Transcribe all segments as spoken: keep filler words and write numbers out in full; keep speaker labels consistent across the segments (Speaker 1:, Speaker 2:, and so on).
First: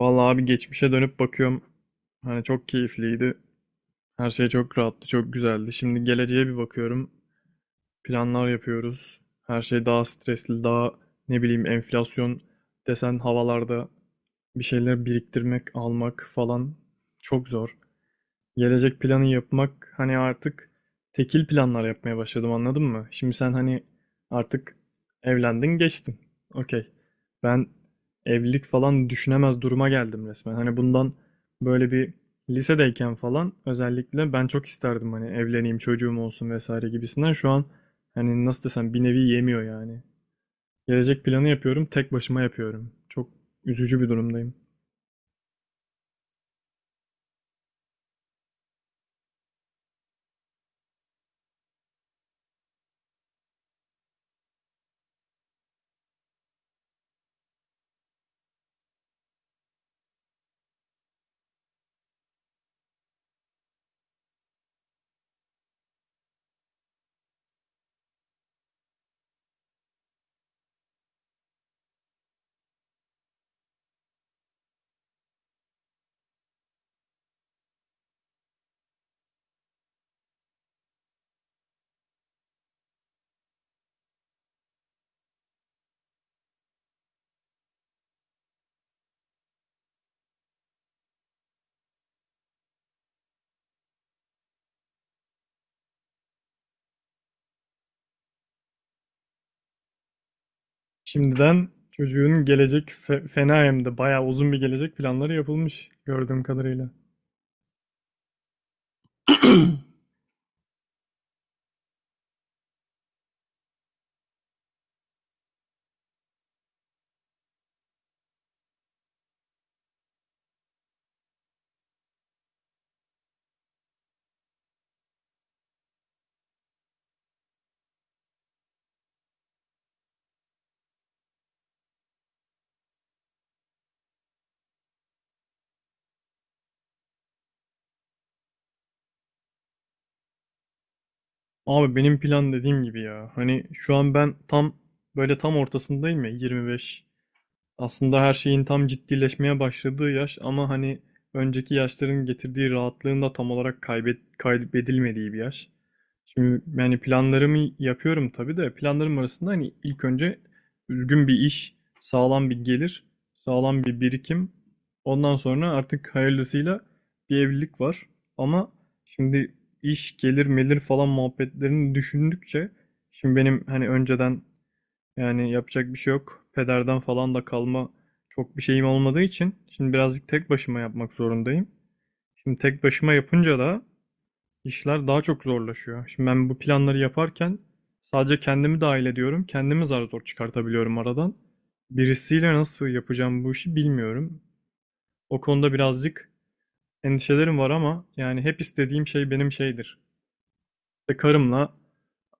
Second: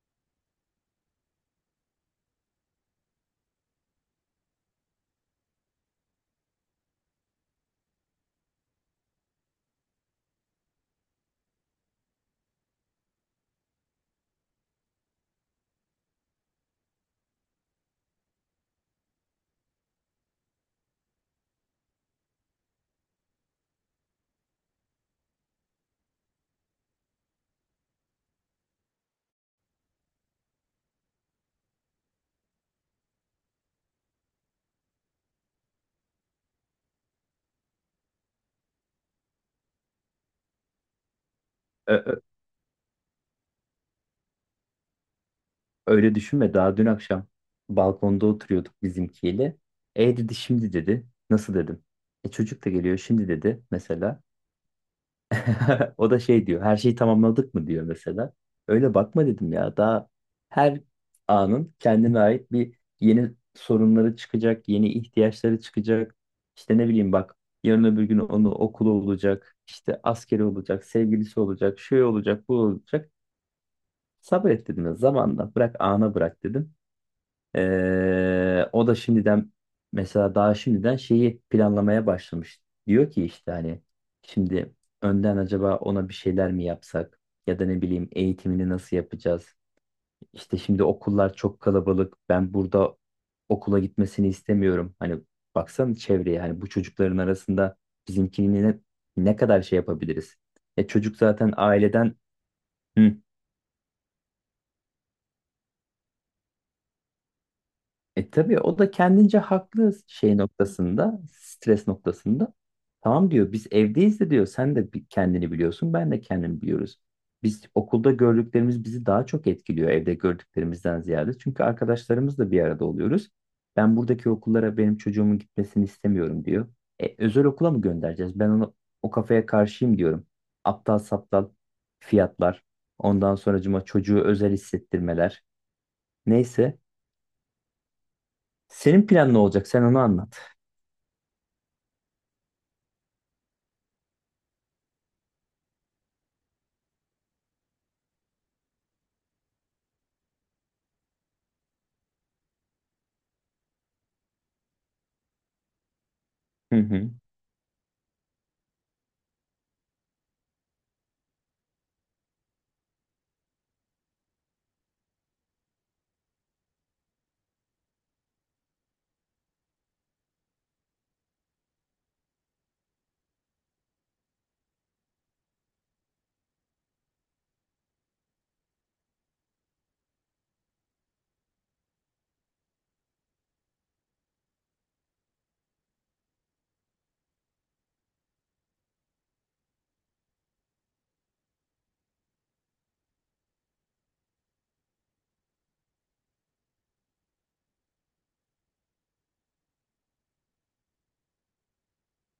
Speaker 1: Vallahi abi geçmişe dönüp bakıyorum. Hani çok keyifliydi. Her şey çok rahattı, çok güzeldi. Şimdi geleceğe bir bakıyorum. Planlar yapıyoruz. Her şey daha stresli, daha ne bileyim enflasyon desen havalarda bir şeyler biriktirmek, almak falan çok zor. Gelecek planı yapmak hani artık tekil planlar yapmaya başladım, anladın mı? Şimdi sen hani artık evlendin geçtin. Okey. Ben evlilik falan düşünemez duruma geldim resmen. Hani bundan böyle bir lisedeyken falan özellikle ben çok isterdim hani evleneyim, çocuğum olsun vesaire gibisinden. Şu an hani nasıl desem bir nevi yemiyor yani. Gelecek planı yapıyorum,
Speaker 2: Ö-
Speaker 1: tek
Speaker 2: ö-
Speaker 1: başıma yapıyorum. Çok üzücü bir durumdayım.
Speaker 2: öyle düşünme. Daha dün akşam balkonda oturuyorduk bizimkiyle. E dedi şimdi dedi. Nasıl dedim. E çocuk da geliyor şimdi dedi mesela. O da şey diyor. Her şeyi tamamladık mı diyor mesela. Öyle bakma dedim ya. Daha her anın kendine ait bir yeni sorunları çıkacak, yeni ihtiyaçları çıkacak. İşte ne bileyim bak yarın öbür gün onu okulu olacak, işte askeri olacak, sevgilisi olacak, şey olacak, bu olacak. Sabret dedim ya zamanla bırak ana bırak dedim. Ee, o da şimdiden mesela daha şimdiden şeyi planlamaya başlamış. Diyor ki işte hani şimdi önden acaba ona bir şeyler mi yapsak, ya da ne bileyim eğitimini nasıl yapacağız? İşte şimdi okullar çok kalabalık. Ben burada okula gitmesini istemiyorum. Hani baksana çevreye, hani bu çocukların arasında bizimkini ne, ne kadar şey yapabiliriz? E çocuk zaten
Speaker 1: Şimdiden
Speaker 2: aileden.
Speaker 1: çocuğun gelecek
Speaker 2: Hı.
Speaker 1: fe- fena hem de bayağı uzun bir gelecek planları yapılmış gördüğüm kadarıyla.
Speaker 2: E tabii o da kendince haklı şey noktasında, stres noktasında. Tamam diyor, biz evdeyiz de diyor, sen de bi- kendini biliyorsun, ben de kendimi biliyoruz. Biz okulda gördüklerimiz bizi daha çok etkiliyor evde gördüklerimizden ziyade. Çünkü arkadaşlarımızla bir arada oluyoruz. Ben buradaki okullara benim çocuğumun gitmesini istemiyorum diyor. E, özel okula mı göndereceğiz? Ben onu o kafaya karşıyım diyorum. Aptal saptal fiyatlar. Ondan sonracıma çocuğu özel hissettirmeler. Neyse. Senin plan ne olacak? Sen onu anlat.
Speaker 1: Abi benim plan dediğim gibi ya. Hani şu an ben tam böyle tam ortasındayım ya, yirmi beş. Aslında her şeyin tam ciddileşmeye başladığı yaş ama hani önceki yaşların getirdiği rahatlığın da tam olarak kaybet, kaybedilmediği bir yaş. Şimdi
Speaker 2: Hı
Speaker 1: yani
Speaker 2: hı.
Speaker 1: planlarımı yapıyorum tabii de planlarım arasında hani ilk önce düzgün bir iş, sağlam bir gelir, sağlam bir birikim. Ondan sonra artık hayırlısıyla bir evlilik var. Ama şimdi iş, gelir, melir falan muhabbetlerini düşündükçe şimdi benim hani önceden yani yapacak bir şey yok. Pederden falan da kalma çok bir şeyim olmadığı için şimdi birazcık tek başıma yapmak zorundayım. Şimdi tek başıma yapınca da işler daha çok zorlaşıyor. Şimdi ben bu planları yaparken sadece kendimi dahil ediyorum. Kendimi zar zor çıkartabiliyorum aradan. Birisiyle nasıl yapacağım bu işi bilmiyorum. O konuda birazcık endişelerim var ama yani hep istediğim şey benim şeydir. İşte karımla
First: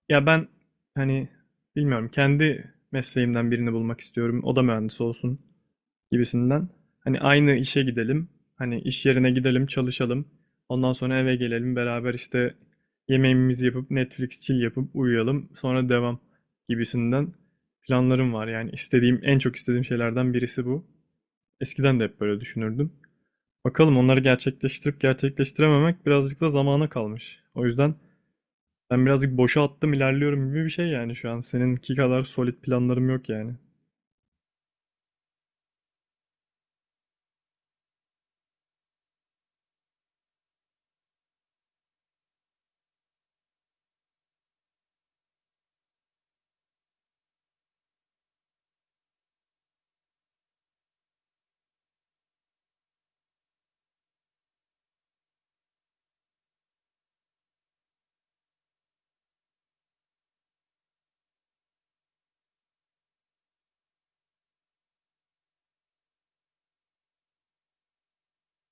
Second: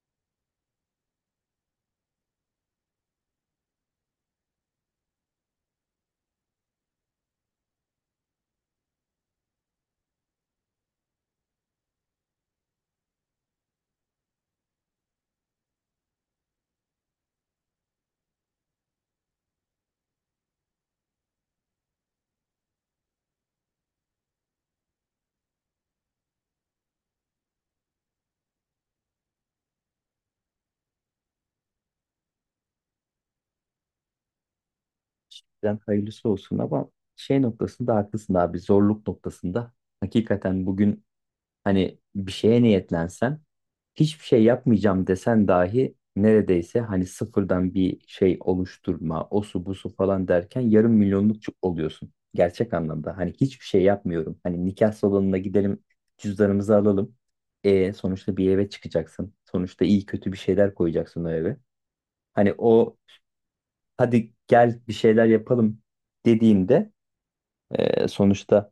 Speaker 1: ya ben hani bilmiyorum, kendi mesleğimden birini bulmak istiyorum. O da mühendis olsun gibisinden. Hani aynı işe gidelim, hani iş yerine gidelim, çalışalım. Ondan sonra eve gelelim, beraber işte yemeğimizi yapıp Netflix chill yapıp uyuyalım. Sonra devam gibisinden planlarım var. Yani istediğim, en çok istediğim şeylerden birisi bu. Eskiden de hep böyle düşünürdüm. Bakalım, onları gerçekleştirip gerçekleştirememek birazcık da zamana kalmış. O yüzden ben birazcık boşa attım ilerliyorum gibi bir şey yani şu an. Seninki kadar solid planlarım yok yani.
Speaker 2: Şimdiden hayırlısı olsun, ama şey noktasında haklısın abi, zorluk noktasında hakikaten bugün hani bir şeye niyetlensen, hiçbir şey yapmayacağım desen dahi, neredeyse hani sıfırdan bir şey oluşturma, o su bu su falan derken yarım milyonluk çu- oluyorsun. Gerçek anlamda hani hiçbir şey yapmıyorum. Hani nikah salonuna gidelim, cüzdanımızı alalım. E, sonuçta bir eve çıkacaksın. Sonuçta iyi kötü bir şeyler koyacaksın o eve. Hani o hadi gel bir şeyler yapalım dediğimde, e, sonuçta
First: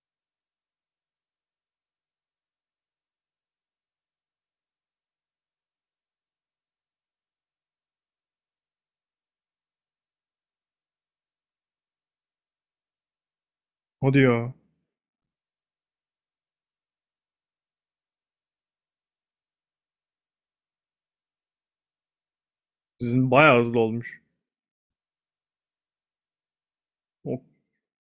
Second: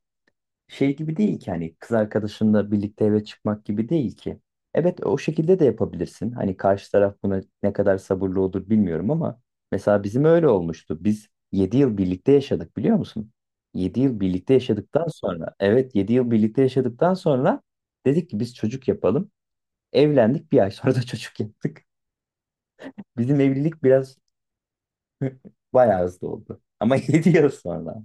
Speaker 2: şey gibi değil ki, hani kız arkadaşınla birlikte eve çıkmak gibi değil ki. Evet, o şekilde de yapabilirsin. Hani karşı taraf buna ne kadar sabırlı olur bilmiyorum, ama mesela bizim öyle olmuştu. Biz yedi yıl birlikte yaşadık biliyor musun? Yedi
Speaker 1: O
Speaker 2: yıl
Speaker 1: diyor.
Speaker 2: birlikte yaşadıktan sonra, evet yedi yıl birlikte yaşadıktan sonra dedik ki biz çocuk yapalım. Evlendik, bir ay sonra da çocuk yaptık.
Speaker 1: Sizin
Speaker 2: Bizim
Speaker 1: bayağı hızlı
Speaker 2: evlilik biraz
Speaker 1: olmuş.
Speaker 2: bayağı hızlı oldu. Ama yedi
Speaker 1: O
Speaker 2: yıl sonra.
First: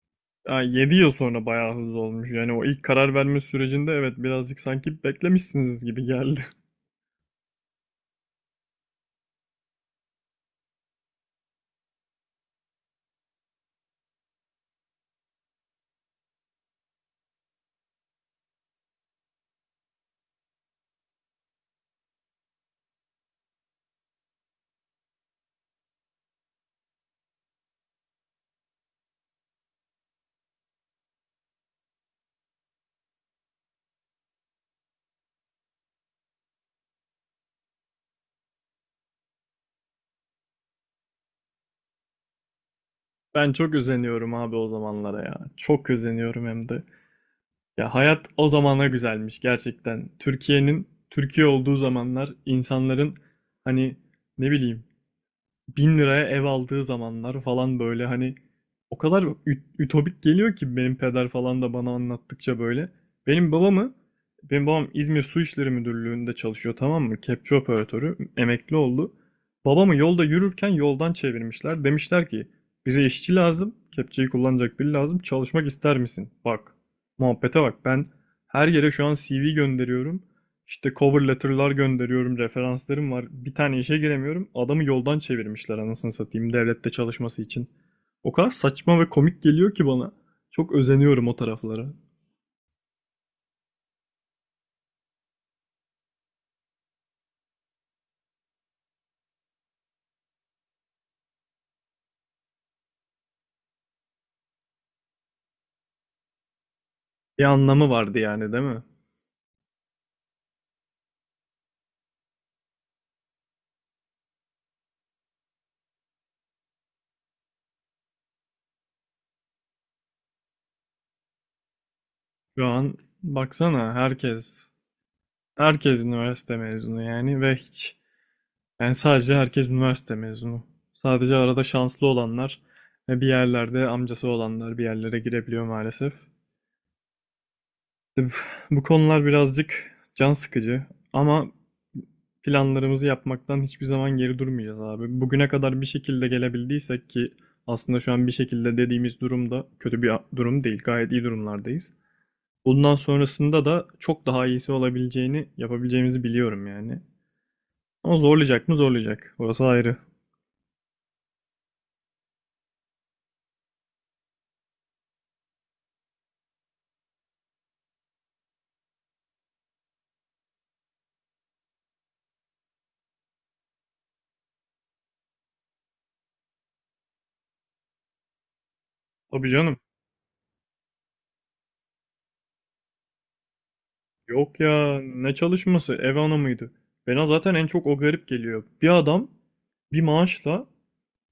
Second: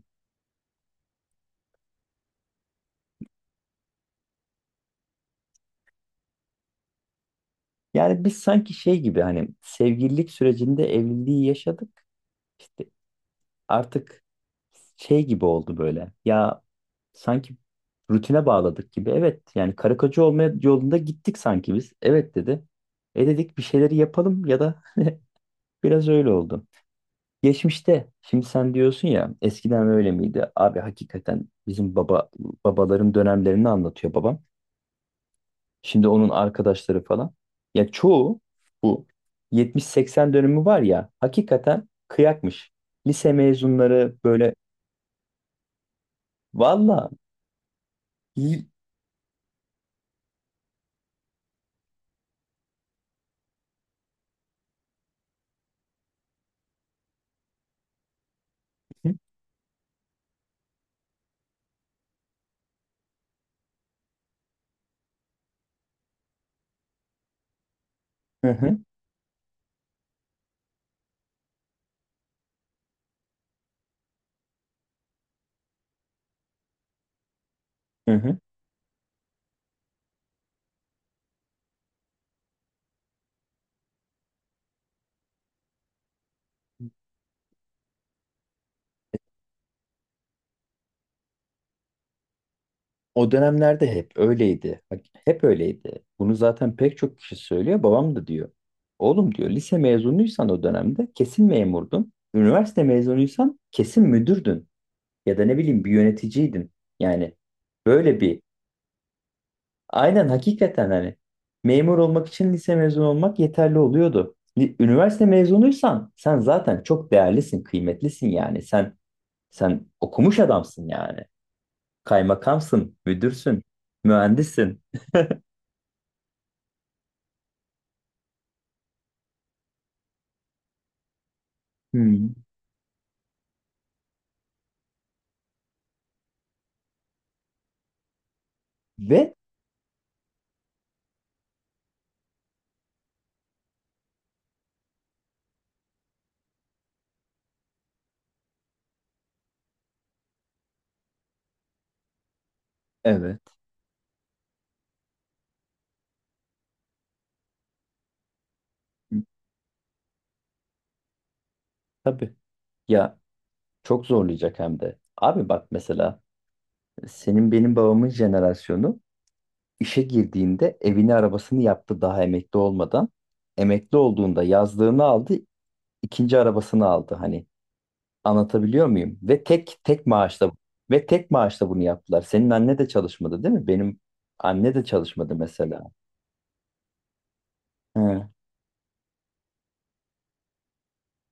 Speaker 1: yani 7 yıl sonra bayağı hızlı olmuş. Yani o ilk karar verme sürecinde evet birazcık sanki beklemişsiniz gibi geldi.
Speaker 2: Yani biz sanki şey gibi, hani sevgililik sürecinde evliliği yaşadık. İşte artık şey gibi oldu böyle. Ya sanki rutine bağladık gibi. Evet yani karı koca olma yolunda gittik sanki biz. Evet dedi. E dedik bir şeyleri yapalım, ya da biraz öyle oldu. Geçmişte şimdi sen diyorsun ya, eskiden öyle miydi? Abi hakikaten bizim baba babaların dönemlerini anlatıyor babam. Şimdi onun arkadaşları falan. Ya çoğu bu yetmiş seksen dönümü var ya, hakikaten kıyakmış. Lise
Speaker 1: Ben çok
Speaker 2: mezunları
Speaker 1: özeniyorum
Speaker 2: böyle
Speaker 1: abi o zamanlara ya. Çok özeniyorum hem de.
Speaker 2: valla
Speaker 1: Ya hayat o
Speaker 2: li-
Speaker 1: zamana güzelmiş gerçekten. Türkiye'nin Türkiye olduğu zamanlar, insanların hani ne bileyim bin liraya ev aldığı zamanlar falan böyle hani o kadar ü- ütopik geliyor ki, benim peder falan da bana anlattıkça böyle. Benim babamı, benim babam İzmir Su İşleri Müdürlüğü'nde çalışıyor, tamam mı? Kepçe operatörü,
Speaker 2: Hı
Speaker 1: emekli
Speaker 2: hı,
Speaker 1: oldu. Babamı yolda yürürken yoldan çevirmişler. Demişler ki bize işçi lazım, kepçeyi kullanacak biri lazım, çalışmak ister misin? Bak, muhabbete bak, ben
Speaker 2: hı hı.
Speaker 1: her yere şu an C V gönderiyorum. İşte cover letter'lar gönderiyorum, referanslarım var. Bir tane işe giremiyorum. Adamı yoldan çevirmişler anasını satayım devlette çalışması için. O kadar saçma ve komik geliyor ki bana. Çok özeniyorum o taraflara.
Speaker 2: O dönemlerde hep öyleydi. Bak, hep öyleydi. Bunu zaten pek çok kişi söylüyor. Babam da diyor. Oğlum diyor, lise mezunuysan o dönemde kesin memurdun. Üniversite mezunuysan kesin müdürdün. Ya da ne bileyim bir yöneticiydin. Yani
Speaker 1: Bir anlamı vardı
Speaker 2: böyle bir.
Speaker 1: yani, değil mi?
Speaker 2: Aynen, hakikaten hani memur olmak için lise mezunu olmak yeterli oluyordu. Li- Üniversite mezunuysan sen zaten çok değerlisin, kıymetlisin yani. Sen sen okumuş adamsın yani.
Speaker 1: Şu an
Speaker 2: Kaymakamsın, müdürsün,
Speaker 1: baksana herkes,
Speaker 2: mühendissin.
Speaker 1: herkes üniversite mezunu yani ve hiç, yani sadece herkes üniversite mezunu. Sadece arada şanslı
Speaker 2: Hmm.
Speaker 1: olanlar ve bir yerlerde amcası olanlar bir yerlere girebiliyor maalesef. İşte bu bu konular
Speaker 2: Ve
Speaker 1: birazcık can sıkıcı ama planlarımızı yapmaktan hiçbir zaman geri durmayacağız abi. Bugüne kadar bir şekilde gelebildiysek ki aslında şu an bir şekilde dediğimiz durumda kötü bir durum değil. Gayet iyi durumlardayız. Bundan
Speaker 2: evet.
Speaker 1: sonrasında da çok daha iyisi olabileceğini, yapabileceğimizi biliyorum yani. Ama zorlayacak mı zorlayacak. Orası ayrı.
Speaker 2: Tabii. Ya çok zorlayacak hem de. Abi bak, mesela senin benim babamın jenerasyonu işe girdiğinde evini arabasını yaptı daha emekli olmadan. Emekli olduğunda yazlığını aldı, ikinci arabasını aldı, hani anlatabiliyor muyum? Ve
Speaker 1: Tabii canım.
Speaker 2: tek tek maaşla ve tek maaşla bunu yaptılar. Senin anne de çalışmadı değil mi? Benim
Speaker 1: Yok
Speaker 2: anne de
Speaker 1: ya, ne
Speaker 2: çalışmadı mesela.
Speaker 1: çalışması, ev hanımıydı. Bana zaten en çok o
Speaker 2: He.
Speaker 1: garip
Speaker 2: Hı
Speaker 1: geliyor. Bir adam bir maaşla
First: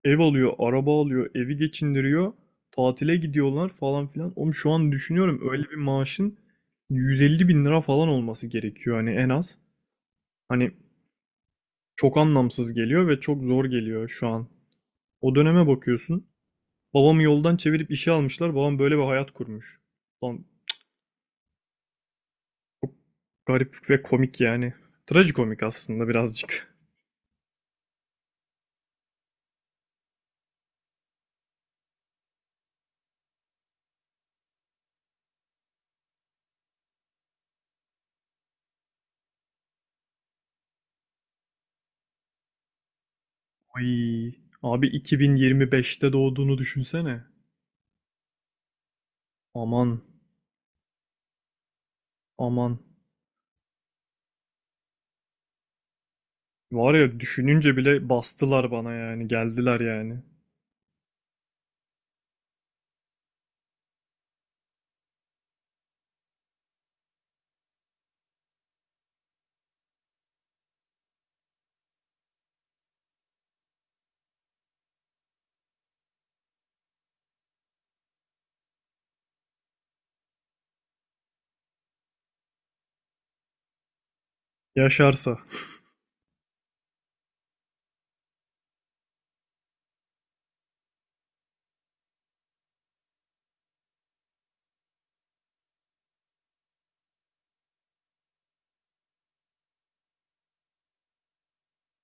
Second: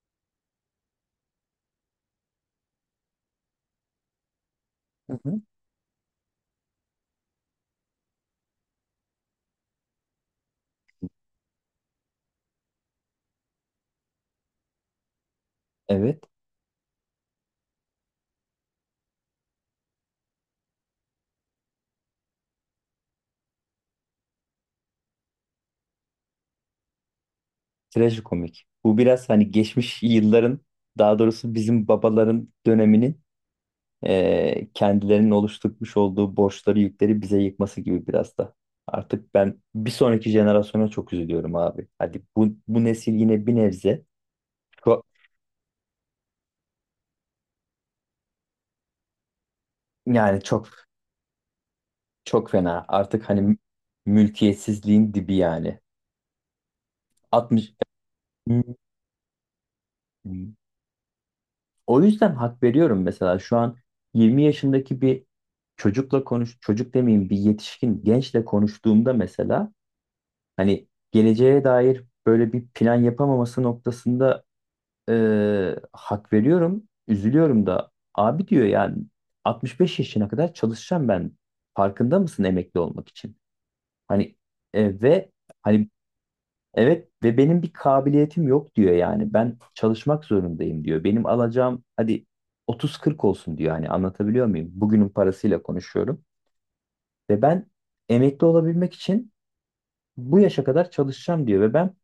Speaker 1: ev alıyor, araba alıyor, evi geçindiriyor. Tatile gidiyorlar falan filan. Oğlum şu an
Speaker 2: hı.
Speaker 1: düşünüyorum öyle bir maaşın yüz elli bin lira falan olması gerekiyor hani en az. Hani çok anlamsız geliyor ve çok zor geliyor şu an. O döneme
Speaker 2: Evet.
Speaker 1: bakıyorsun. Babamı yoldan çevirip işe almışlar. Babam böyle bir hayat kurmuş. Lan çok garip ve komik yani. Trajikomik aslında birazcık.
Speaker 2: Trajikomik. Bu biraz hani geçmiş yılların, daha doğrusu bizim babaların döneminin eee, kendilerinin oluşturmuş olduğu borçları yükleri bize yıkması gibi biraz da. Artık ben bir sonraki jenerasyona çok üzülüyorum abi. Hadi bu, bu nesil yine bir nebze
Speaker 1: Ay, abi
Speaker 2: çok,
Speaker 1: iki bin yirmi beşte doğduğunu düşünsene. Aman,
Speaker 2: yani çok. Çok
Speaker 1: aman.
Speaker 2: fena. Artık hani mülkiyetsizliğin dibi yani.
Speaker 1: Var ya,
Speaker 2: altmış.
Speaker 1: düşününce bile bastılar bana yani, geldiler yani.
Speaker 2: O yüzden hak veriyorum, mesela şu an yirmi yaşındaki bir çocukla konuş, çocuk demeyeyim bir yetişkin gençle konuştuğumda mesela hani geleceğe dair böyle bir plan yapamaması noktasında, e, hak veriyorum. Üzülüyorum da abi diyor yani, altmış beş yaşına kadar çalışacağım ben. Farkında mısın, emekli olmak için? Hani e, ve
Speaker 1: Yaşarsa.
Speaker 2: hani Evet ve benim bir kabiliyetim yok diyor yani. Ben çalışmak zorundayım diyor. Benim alacağım hadi otuz kırk olsun diyor. Hani anlatabiliyor muyum? Bugünün parasıyla konuşuyorum. Ve ben emekli olabilmek için bu yaşa kadar çalışacağım diyor. Ve ben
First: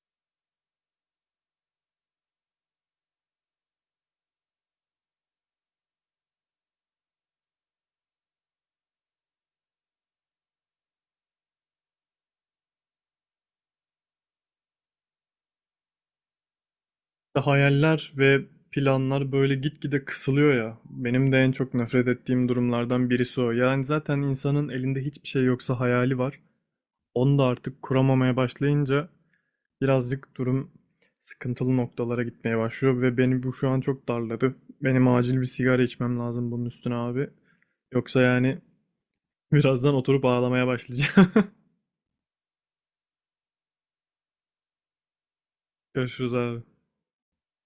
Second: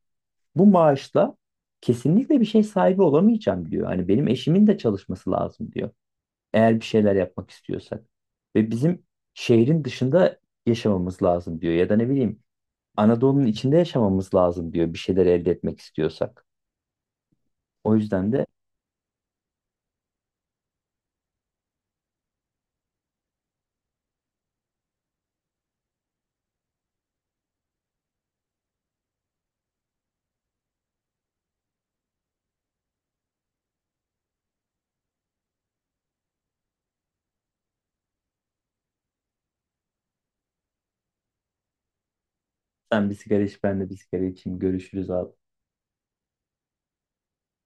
Speaker 2: bu maaşla kesinlikle bir şey sahibi olamayacağım diyor. Hani benim eşimin de çalışması lazım diyor. Eğer bir şeyler yapmak istiyorsak. Ve bizim şehrin dışında yaşamamız lazım diyor. Ya da ne bileyim Anadolu'nun içinde yaşamamız lazım diyor. Bir şeyler elde etmek istiyorsak.
Speaker 1: İşte
Speaker 2: O
Speaker 1: hayaller
Speaker 2: yüzden
Speaker 1: ve
Speaker 2: de
Speaker 1: planlar böyle gitgide kısılıyor ya. Benim de en çok nefret ettiğim durumlardan birisi o. Yani zaten insanın elinde hiçbir şey yoksa hayali var. Onu da artık kuramamaya başlayınca birazcık durum sıkıntılı noktalara gitmeye başlıyor ve beni bu şu an çok darladı. Benim acil bir sigara içmem lazım bunun üstüne abi. Yoksa yani birazdan oturup ağlamaya başlayacağım.
Speaker 2: sen bir sigara iç, ben de bir sigara içeyim, görüşürüz abi.
Speaker 1: Görüşürüz abi.